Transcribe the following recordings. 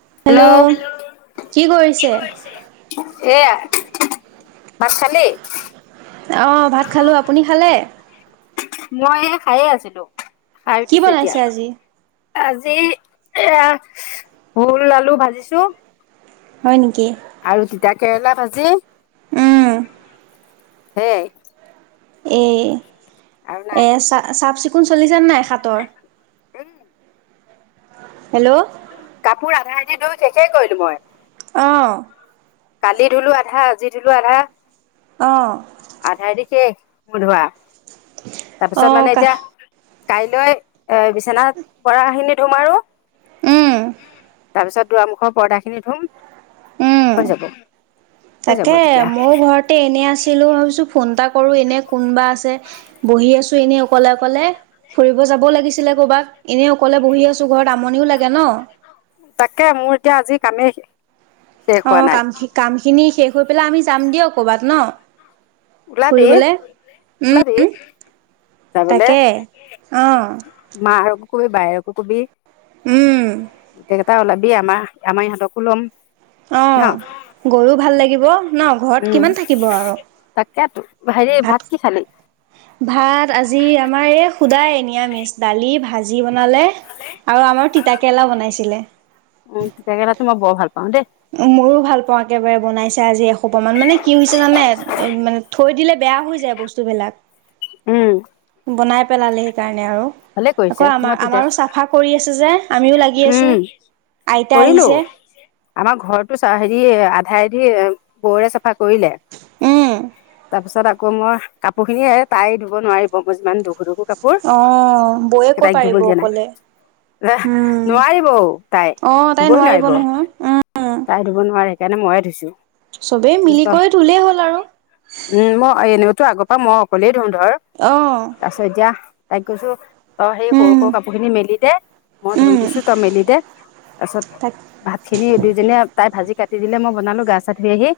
Hello, কি কৰিছে? এয়া ভাত খালি? অঁ ভাত খালোঁ, আপুনি খালে? মই এ' খায়ে আছিলো খাই কি উঠিছো এতিয়া। বনাইছে আজি? আজি এয়া ভোল- আলু ভাজিছো। হয়, নেকি? আৰু তিতা -কেৰেলা ভাজি উম। সেয়াই। এ'-এ' চা- চাফ চিকুণ চলিচে নাই হাতৰ? উম হেল্ল', [unintelligible] অ', কালি ধুলো আধা -আজি ধুলো আধা। অ', আধা আদি শেষ বোধোৱা। আহ কা কাইলৈ এ বিচনা পৰা খিনি ধুম আৰু উম তাৰপিছত দুৱামুখৰ পৰ্দাখিনি ধুম হৈ উম যাব হৈ যাব তাকে তেতিয়া। মোৰ ঘৰতে এনে আছিল। ভাবিছোঁ ফোন এটা কৰো এত- এনে কোনোবা আছে বহি আছো এনে অকলে অকলে ফুৰিব যাবও লাগিছিলে কৰবাত এনে অকলে বহি আছো ঘৰত আমনিও লাগে ন। তাকে মোৰ এতিয়া আজি কামেই শেষ। অ হোৱা নাই। কাম কামখিনি শেষ হৈ পেলাই আমি যাম দিয়ক কবাত ন। উলাবী ফুৰিবলে উলাবী উম। যাবলে তাকে। অ', মা ৰক কবি বাইৰকো কবি উম, গোটেইকেইটা ওলাবি আমাৰ আমাৰ ইহঁতকো লম। অ ন গৈও ভাল লাগিব ন ঘৰত কিমান থাকিব আৰু ইয়াতো হেৰি ভাত কি খালি? ভাত আজি আমাৰ এই শুদায় নিৰামিষ দালি ভাজি ব- বনালে আৰু আমাৰ তিতা কেৰেলা বনাইছিলে। উম তিতাকেৰেলাটো মই বৰ ভাল পাওঁ দেই ময়ো ভাল পাওঁ একেবাৰে বনাইছে আজি এহোপা মান মানে কি হৈছে জানে মানে থৈ দিলে। বেয়া হৈ যায় বস্তুবিলাক উম বনাই পেলালে সেইকাৰণে আৰু ভালে কৰিছে আকৌ মই আমাৰ তিতা আমাৰো চাফা কৰি আছে যে আমিও লাগি আছো। উম আইতা কৰিলো আহিছে। আমাৰ ঘৰতো চা হেৰি আধাৰেদি বৌৰে চ- ফা কৰিলে উম। তাৰপিছত আ- আকৌ মই কাপোৰ খিনি তাই ধোব নোৱাৰিব মই যিমান ধোগো ধোগো অ বৌয়ে কৈ পাৰিব অকলে। এ উম নোৱাৰিবঔ তাই অ তাই ধুবই নোৱাৰিব নহয় উম তাই ধুব নোৱাৰে। সেইকাৰণে ময়ে ধুইছো চবেই দুষ্ট মিলি কৰি ধুলেই হ'ল আৰু উম মই এনেও তো আগৰ পৰা মই অকলেই ধোও ধৰ অ তাপিছত এতিয়া তাইক কৈছো। তই সেই সৰু উম সৰু কাপোৰ খিনি মেলি দে মই ধূই উম দিছো তই মেলি দে। তাৰ পিছত তাক ভাত খিনি দুইজনীয়ে তাই ভাজি কাটি দিলে মই বনালো গা চা ধুই আহি।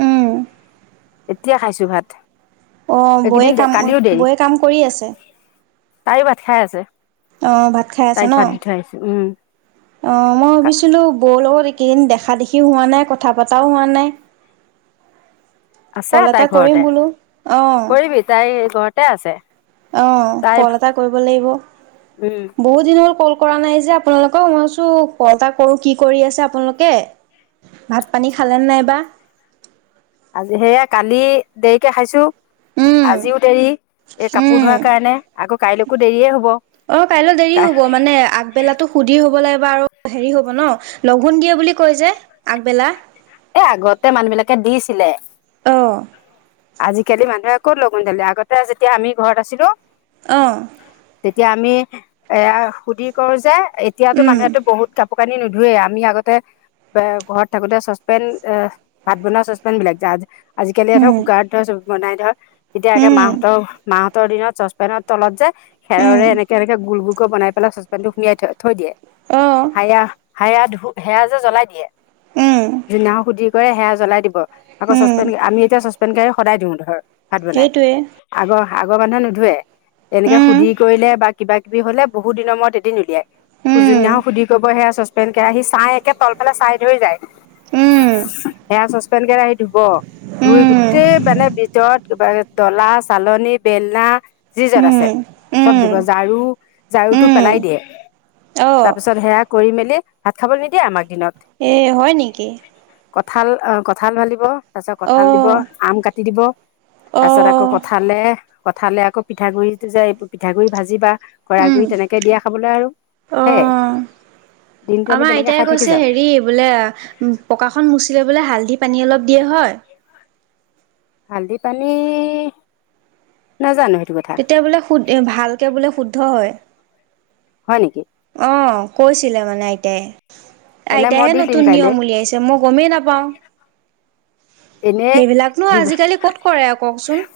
উম এতিয়া খাইছো ভাত। অ বৌয়ে এইকেইদিন কাম কালিও দেৰি বৌয়ে কাম কৰি আছে। তাইও ভাত খাই আছে। অ ভাত খাই আছে তাইক ন ভাত দি থৈ আহিছো। উম অ মই ভাবিছিলোঁ বৌ লগত এইকেদিন দেখা দেখিও হোৱা নাই কথা পতাও হোৱা নাই। আছে কল এটা তাই কৰিম ঘৰতে বোলো অ কৰিবি তাই ঘৰতে আছে। অ তাই কল এটা কৰিব লাগিব উম বহুত দিন হ'ল কল কৰা নাই যে আপোনালোক মইছো কল এটা কৰো কি কৰি আছে আপোনালোকে ভাত পানী খালেনে নাইবা আজি সেয়া কালি দেৰিকে খাইছোঁ। উম, আজিও দেৰি এই কাপোৰ উম। ধোৱাৰ কাৰণে আকৌ কাইলৈকো দেৰিয়ে হ'ব। অ কাইলৈ দেৰি হব মানে আগবেলাতো সুধি হবলে। হেৰি হব ন লঘোণ দিয়ে বুলি কৈ যে আগবেলা এ আগতে মানুহ বিলাকে দিছিলে। অঁ আজিকালি মানুহে ক'ত লঘোণ দিলে আগতে যেতিয়া আমি ঘৰত আছিলোঁ। আহ তেতিয়া আমি এয়া সুধি কৰো যে এতিয়াতো উম মানুহেতটো বহুত কাপ- কাপোৰ কানি নোধুৱে আমি আগতে ঘৰত থাকোতে চচপেন এ ভাত বনোৱা চচপেন বিলাক য আজিকালি ধৰ হুম কুকাৰত ধৰ চ বনাই ধৰ তেতিয়া একে উম মাহঁতৰ মাহঁতৰ দিনত চচপেনৰ তলত যে উম খেৰৰে এনেকে এনেকে গোল গোল বনাই পেলাই চচপেন টো সুমিয়াই থ থৈ দিয়ে অঁ হায়া হয়া ধু সেয়া যে জ্বলাই দিয়ে উম যোনদিনাখন সুধি কৰে সেয়া জ্বলাই দিব আকৌ উম চচপেন আমি এতিয়া চচপেণ্ড কেৰাহিত সদায় দিওঁ ধৰ ভাত বনাই সেইটোৱে আগৰ আগৰ মানুহে নুধুৱে এনেকে উম সুধি কৰিলে বা কিবা কিবি হলে বহু দিনৰ মৰত এদিন উলিয়াই উম যোন দিনাক সুধি কৰিব সেয়া চচ পেন কেৰাহী চাই একে তলফালে চাই ধৰি যায় উম সেয়া চচপেন কেৰাহিত ধুব। ধুই উম গোতেই মানে ভিতৰত কিবা ডলা, চালনী, বেলনা যি যত আছে উম চব উম ধোব ঝাৰু ঝাৰু টো উম পেলাই দিয়ে অঁ তাৰ পিছত সেয়া কৰি মেলি ভাত খাবলৈ নিদিয়ে আমাক দিনত এ হয় নেকি কঁঠাল কঁঠাল ফালিব তাৰপিছত কঁঠাল দিব অঁ আম কাটি দিব তাৰ চত অঁ আকৌ কঠালে কঠালে আকৌ পিঠাগুড়িটো যে পিঠাগুড়ি ভাজি বা ঘৰাই উম গুৰি তেনেকে দিয়া খাবলৈ আৰু হে অঁ আমাৰ আইতাই কৈছে হেৰি বোলে পকাখন মুচি লৈ বলৈ হালধি পানী অলপ দিয়ে হয়? হালধি পানী নাজানো সেইটো কথা তেতিয়া বোলে শু ভালকে বোলে শুদ্ধ হয় হয় নেকি অ কৈছিলে মানে আইতাই তেনে মই আইতাইহে দি দিম নতুন কাইলৈ নিয়ম উলিয়াইছে মই গমেই নাপাওঁ এনেই সেইবিলাকনো আজিকালি কত কৰে আৰু কওকচোন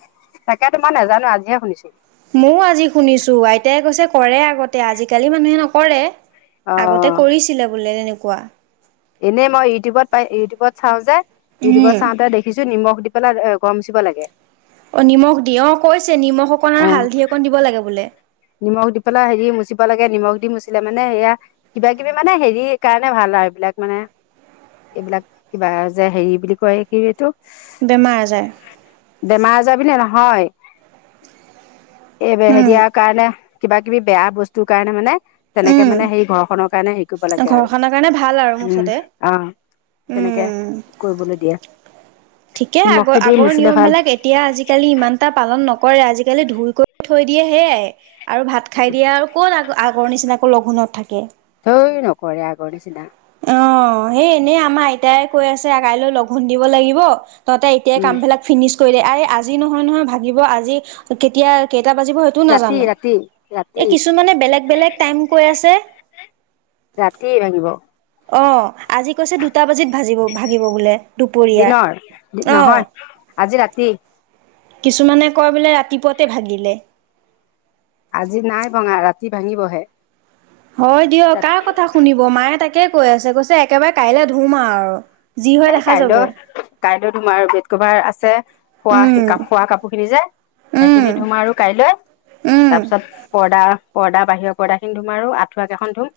তাকে তোমাৰ নাজানো আজিয়ে শুনিছো ময়ো আজি শুনিছো আইতাই কৈছে কৰে আগতে আজিকালি মানুহে নকৰে অ আগতে কৰিছিলে বোলে তেনেকুৱা এনেই মই ইউটিউবত পাই ইউটিউবত চাওঁ যে উম ইউটিউবত চাওঁতে দেখিছো নিমখ দি পেলাই ঘৰ মুচিব লাগে অ নিমখ দি অ কৈছে নিমখ অকণ অ আৰু হালধি অকণ দিব লাগে বোলে নিমখ দি পেলাই হেৰি মুচিব লাগে নিমখ দি মুচিলে মানে সেয়া কিবা কিবি মানে হেৰিৰ কাৰণে ভাল আৰু এইবিলাক মানে এইবিলাক কিবা যে হেৰি বুলি কয় কি এইটো বেমাৰ আজাৰ বেমাৰ আজাৰ বুলি নহয় এই উম হেৰিৰ কাৰণে কিবা কিবি বেয়া বস্তুৰ কাৰণে মানে তেনেকে উম মানে সেই ঘৰখনৰ কাৰণে সেইকৰিব লাগে আৰু ঘৰখনৰ কাৰণে ভাল আৰু উম মুঠতে আহ তেনেকে উম কৰিবলৈ দিয়ে ঠিকে আগ নিমখটো দি আগৰ মুচিলে নিয়ম ভাল বিলাক এতিয়া আজিকালি ইমান এটা পালন নকৰে আজিকালি ধুইকৈ থৈ দিয়ে সেয়াই আৰু ভাত খাই দিয়ে আৰু কত আগ আগৰ নিচিনাকৈ লঘোণত থাকে নকৰে আগৰ নিচিনা অ সেই এনেই আমাৰ আইতাই কৈ আছে কাইলৈ লগঘোণ দিব লাগিব তহঁতে এতিয়াই উম কামবিলাক ফিনিছ কৰি দে। আৰে আজি নহয় নহয় ভাগিব আজি কেতিয়া কেইটা বাজিব সেইটো ৰাতি নাজান? ৰাতি ৰাতি কিছুমানে বেলেগ বেলেগ টাইম কৈ আছে। ৰাতি ভাঙিব। অ আজি কৈছে দুটা বাজিত ভাজিব ভাগিব বোলে। দিনৰ দুপৰীয়া অ নহয় আজি ৰাতি কিছুমানে কয় বোলে ৰাতিপুৱাতে ভাগিলে আজি নাই ভঙা ৰাতি ভাঙিবহে। হয় দিয় ৰাতি কাৰ কথা শুনিব মায়ে, তাকে কৈ আছে কৈছে একেবাৰে কাইলৈ ধুম আৰু আৰু এ কাইলৈ কাইলৈ ধোম আৰু বেড কভাৰ আছে খোৱা উম খোৱা কাপোৰ খিনি যে উম সেইখিনি ধুম আৰু কাইলৈ উম তাৰ পিছত পৰ্দা পৰ্দা বাহিৰৰ পৰ্দাখিন ধুম আৰু আঠুৱােকেখন ধুম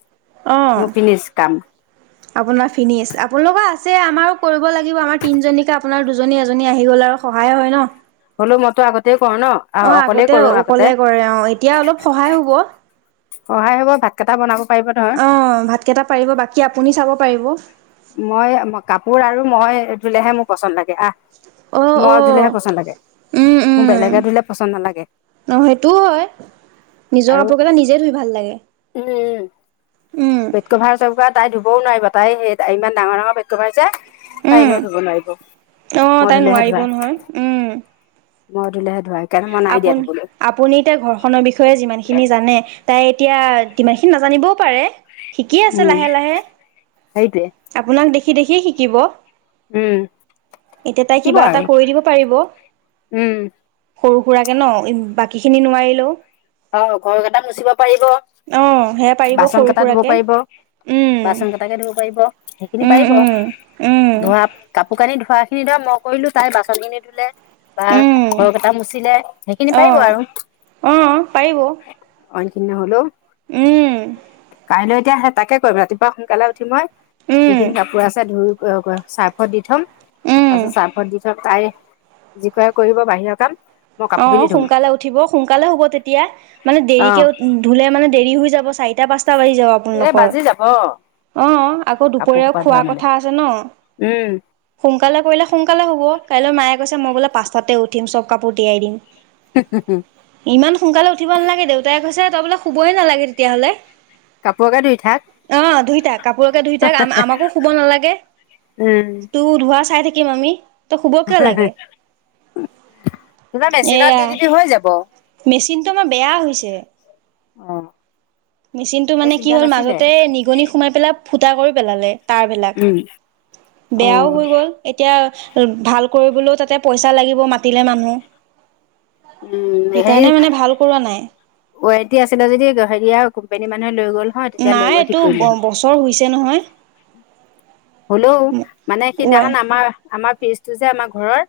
অ মোৰ ফিনিচ কাম আপোনাৰ ফিনিজ আপোনালোকৰ আছে আমাৰো কৰিব লাগিব আমাৰ তিনজনীকে আপোনাৰ দুজনী এজনী আহি গ'ল আৰু সহায় হয় ন হ'লো মইতো আগতে কৰো ন অঁ অকলেই আগতে কৰো আগতে অকলে কৰে অঁ এতিয়া অলপ সহায় হ'ব। সহায় হ'ব ভাতকেইটা বনাব। পাৰিব অ ভাতকেইটা পাৰিব বাকী আপুনি চাব পাৰিব। মই কাপোৰ আৰু মই ধুলেহে মোৰ পচন্দ লাগে। আহ অঁ মই অঁ। ধুলেহে পচন্দ লাগে। উম উম মোক বেলেগে ধুলে পচন্দ নালাগে। অঁ সেইটোও হয় নিজৰ আৰু কাপোৰ কেইটা নিজে ধুই ভাল লাগে। উম উম। বেড কভাৰ চেডকভাৰ তাই ধুবও নোৱাৰিব তাই ইমান ডাঙৰ ডাঙৰ বেড কভাৰ আছে। তাই উম, এনেইও ধুব নোৱাৰিব অ' মই তাই ধলেহে নোৱাৰিব ধুৱা। নহয়, মই ধুলেহে ধোৱা। সেইকাৰণে মই নাই দিয়া আপুনি ধুবলৈ আপুনি ঘৰখনৰ বিষয়ে যিমান খিনি জানে তাই এতিয়া ইমানখিনি নাজানিবও পাৰে শিকি আছে উম লাহে লাহে। সেইটোৱে আপোনাক দেখি দেখি শিকিব। উম এতিয়া তাই শিকিব কিবা এটা আৰু কৰি দিব পাৰিব। উম সৰু সুৰাকৰাকে ন বাকী খিনি নোৱাৰিলেও অ ঘৰ কেইটা মুচিব পাৰিব, অ' সেয়া পাৰিব বাচন সৰু কেইটা ধুব সুৰাকে, পাৰিব উম, বাচন কেটাকে ধুব পাৰিব সেইখিনি উম, পাৰিব উম, উম। ধোৱা কাপোৰ কানি ধু ধোৱা খিনি ধৰা মই কৰিলো তাই বাচনখিনি ধুলে বা উম, ঘৰ কেইটা মুচিলে সেইখিনি পাৰিব অ', আৰু অ' পাৰিব অইন খিনি নহ'লেও। উম তেতিয়াহে তাকে কম ৰাতিপুৱা সোনকালে উঠি মই উম, যিখিনি কাপোৰ আছে ধুই চাৰ্ফত দি থ'ম উম। তাৰপিছত চাৰ্ভত দি থক তাই যি কে কৰিব বাহিৰৰ কাম মই অ কাপোৰ খিনি ধুম সোনকালে উঠিব সোনকালে হ'ব তেতিয়া মানে অ দেৰিকে ধুলে মানে দেৰি হৈ যাব চাৰিটা, পাঁচটা বাজি যাব এই আপোনালোকৰ বাজি যাব অ আকৌ কাপোৰ দুপৰীয়াও সোপা ধোৱা খোৱা মানে। কথা আছে ন উম। সোনকালে কৰিলে সোনকালে হ'ব। কাইলৈ মায়ে কৈছে মই বোলে পাঁচাতে উঠিম চব কাপোৰ তিয়াই দিম। ইমান সোনকালে উঠিব নালাগে দেউতাই কৈছে তই বোলে শুবই নালাগে তেতিয়াহ'লে। কাপোৰকে ধুই থাক। অ ধুইথাক কাপোৰকে ধুইথাক আমাকো শুব নালাগে। উম, তোৰ ধোৱা চাই থাকিম আমি তই শুব কিয় লাগে তিবা মেচিনত এয়া দি দিবি হৈ যাব মেচিনটো আমাৰ বেয়া অ। মেচিন টো এই মানে কি চিন্তা হ'ল নাছিলে। মাজতে নিগনি সোমাই পেলাই ফুটা কৰি পেলালে তাৰবিলাক অ'। বেয়াও উম, হৈ গ'ল। এতিয়া ভাল কৰিবলৈও তাতে পইচা লাগিব মাতিলে মানুহ সেইকাৰণে মানে ভাল কৰোৱা নাই ৱাৰেনটি আছিলে যদি হেৰিয়া কোম্পানী মানুহে লৈ গল হয় তেতিয়া লৈ নাই গল এইটো ঠিক কৰিলে বছৰ হৈছে নহয়। হয় হ'লেও মানে ৱাই সিদিনাখন আমাৰ আমাৰ ফ্ৰিজটো যে আমাৰ ঘৰৰ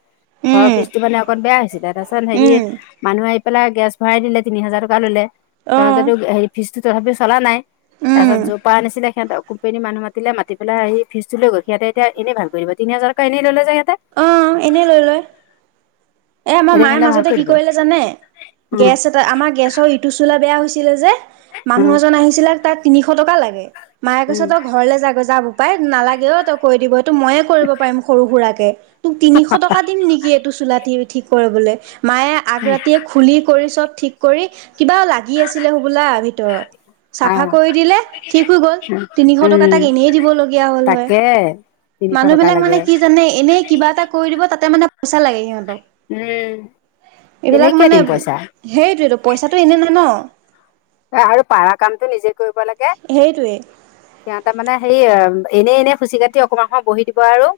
ঘৰৰ উম ফ্ৰীজটো মানে অকণ বেয়া হৈছিলে তাৰপাছত হেৰি উম মানুহ আহি পেলাই গেছ ভৰাই দিলে তিনি হাজাৰ টকা ল'লে অ লওঁতেতো হেৰি ফ্ৰিজটো তথাপি চলা নাই তাৰ উম পাছত যপা আনিছিলে সিহঁত কোম্পেনী মানুহ মাতিলে মাতি পেলাই আহি ফ্ৰিজটো লৈ গ'ল সিহতে এতিয়া এনেই ভাল কৰিব তিনি হাজাৰ টকা এনেই ললে যে অ এনেই লৈ লয়। এ মই এতিয়া মায়ে সিহঁতে ভাল মাজতে কৰি কি দিব। কৰিলে জানে উম, গেছ এটা আমাৰ গেছৰ ইটো চোলা বেয়া হৈছিলে যে মানুহ উম, এজন আহিছিলে তাত তিনিশ টকা লাগে মায়ে কৈছে উম, তই ঘৰলে যা গৈ যা বোপাই নালাগেও তই কৈ দিব এইটো ময়ে কৰিব পাৰিম সৰু সুৰাকে তোক তিনিশ টকা দিম নেকি এইটো চুলা ঠি ক কৰিবলে মায়ে আগ উম। ৰাতিয়ে খুলি কৰি চব ঠিক কৰি কিবা লাগি আছিলে হবলা। ভিতৰত চাফা আহ, কৰি দিলে ঠিক হৈ গল তিনিশ টকা তাক উম, এনেই দিবলগীয়া। হ'ল হয় তাকে তিনিশ মানুহ টকা বিলাক লাগে। মানে কি জানে এনেই কিবা এটা কৰি দিব তাতে মানে পইচা লাগে সিহঁতক। উম, এনেই এইবিলাক কিয় মানে দিম পইচা। সেইটোৱেতো পইচাটো এনে নাই ন। আৰু পাৰা কামটো নিজে কৰিব লাগে সেইটোৱে সিহতে মানে হেই। এনে এনে খুচি কাটি অকমান সময় বহি দিব আৰু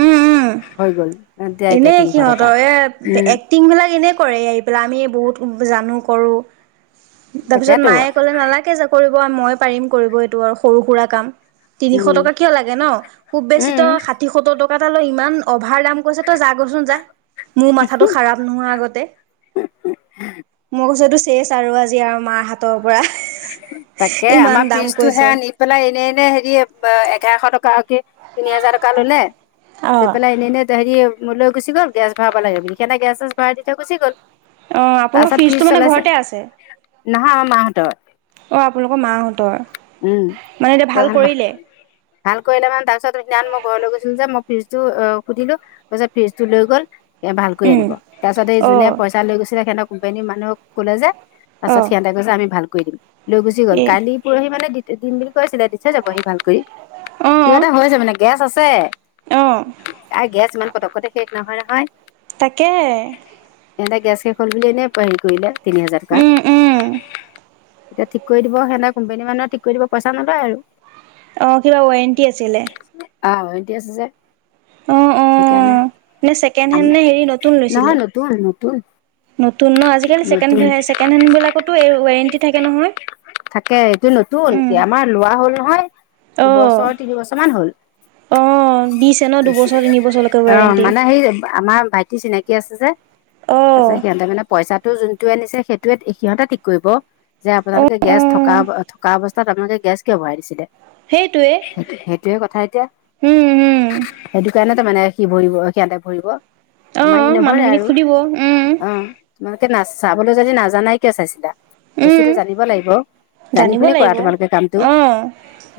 উম উম হৈ গল। দিয়া এতিয়া এনেই তিনিশ টকা সিহঁতৰ এ উম এক্টিং বিলাক এনেই কৰে এই পেলাক আমি বহুত। জানো কৰো তাৰপিছত তাকেতো মায়ে কলে নালাগে যা কৰি। ব মই পাৰিম কৰিব এইটো আৰু সৰু সুৰা কাম। তিনিশ উম টকা কিয় লাগে ন খুব উম বেছিতো ষাঠি সত্তৰ টকা এটা লৈ ইমান অভাৰ দাম। ত যাগৈ চোন যা মোৰ মাথাটো খাৰাপ নোহোৱা আগতে। মই কৈছো এইটো চেচ আৰু আজি আৰু মাৰ হাতৰ। পৰা তাকে ইমান আমাৰ দাম ফ্ৰিজটো কৈছে সেয়া নি পেলাই এনে এনে হেৰি এঘাৰশ টকাকে। তিনি হাজাৰ টকা ললে অ লৈ পেলাই এনেই এনেই হেৰি। মো লৈ গুচি গল গেছ ভৰাব লাগে বুলি সেনেকে গেছ ভৰাই দি থৈ গুচি গল। অ আপোনাৰ তাৰপিছত ফিজটো ফ্ৰিজ মানে চলাইছে ঘৰতে আছে নহয় আমাৰ মাহঁতৰ। অ আপোনালোকৰ মাহঁতৰ উম মানে এতিয়া ভাল কৰিলে। ভাল কৰিলে মানে তাৰপিছত সেইদিনা মই ঘৰলৈ গৈছিলো যে মই ফ্ৰিজটো সুধিলো তাছত ফ্ৰিজটো লৈ গ'ল। এ ভালকৈ উম আনিব তাৰ পিছত এই অ যোনে পইচা লৈছিলে সেতক কোম্পেনীৰ মানুহক ক'লে যে। তাৰ অ পছত সিহঁতে কৈ যে আমি ভাল কৰি দিম লৈ গুচি গ'ল এই কালি পৰহি মানে। দিম বুলি কৈছিলে দি থৈ যাবহি ভাল কৰি অ কিবা এটা হৈছে মানে গেছ আছে। অ আৰু গেছ ইমান পতককতে শেষ নহয় নহয়। তাকে। সিহঁতে গেছ শেষ হল বুলি এনে হেৰি কৰিলে তিনি হাজাৰ উম উম টকা। এতিয়া ঠিক কৰি দিব সেনেকে কোম্পানী মানুহে ঠিক কৰি দিব পইচা নলয় আৰু। অ কিবা ৱাৰেণ্টি আছিলে। অহ ৱাৰেণ্টি আছে যে অ অ সেইকাৰণে। নে ছেকেণ্ড আ হেণ্ড নে হেৰি নতুন লৈছিলে নহয় নতুন নতুন। নতুন ন আজিকালি নতুন ছেকেণ্ড হেণ্ড বিলাকতো এই ৱাৰেণ্টি থাকে নহয়। থাকে এইটো নতুন উম কি আমাৰ লোৱা হ'ল নহয় অ দুবছৰ তিনিবছৰ মান হল। অ দিছে ন দুবছৰ তিনিবছৰলৈকে অ ৱাৰেণ্টি মানে সেই আমাৰ ভাইটি চিনাকি। আছে যে অ তাৰপিছত সিহঁতে মানে পইচাটো যোনটোৱে আনিছে সেইটোৱে সিহঁতে ঠিক কৰিব। যে অ আপোনালোকে অ গেছ থকা থকা অৱস্থাত আপোনালোকে গেছ কিয় ভৰাই দিছিলে। সেইটোৱে স সেইটোয়ে কথা এতিয়া উম উম সেইটো কাৰণেতো মানে। কি ভৰিব সিয়াতে ভৰিব আমাৰ ই অঁ নভৰে মানুহখিনিক আৰু সুধিব উম অ। মোকে না চাবলৈ যদি নাজানাই কিয় চাইছিলা। উম বস্তুটো জানিব লাগিব জানি জানিব শুনি কৰা লাগিব তোমালোকে কামটো। অঁ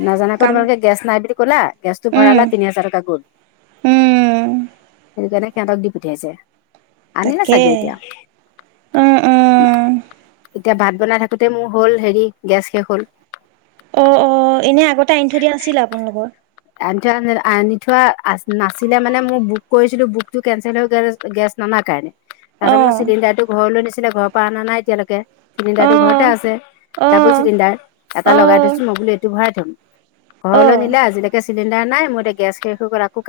নাজানাকৈ কাম তোমালোকে গেছ নাই বুলি। কলা গেছটো উম ভৰালা তিনি হাজাৰ টকা গ'ল উম সেই কাৰণে। সিহঁতক দি পঠিয়াইছে আনিলে তাকে চাগে এতিয়া। অঁ অঁ এতিয়া ভাত বনাই থাকোতে মোৰ হ'ল হেৰি গেছ শেষ হল। অ অ এনে আগতে আনি থৈ দিয়া নাছিলে আপোনালোকৰ। আনি থোৱা আনি থোৱা নাছিলে মানে মোৰ বুক কৰিছিলো বুকতটো কেনচেল হৈ গেছ নাননা কাৰণে। তাৰপাছত অঁ মোৰ চিলিণ্ডাৰটো ঘৰলৈ নিছিলে ঘৰৰ পৰা অনা ন এতিয়ালৈকে। চিলিণ্ডাৰটো অঁ ঘৰতে আছে ডাবুল অঁ চিলিণ্ডাৰ এটা লগাই অঁ দিছো মই বোলো এইটো ভৰাই থম। ঘৰলৈ অঁ নিলে আজিলৈকে চিলিণ্ডাৰ নাই মই এতিয়া গেছ শেষ হৈ গ'ল আকৌ।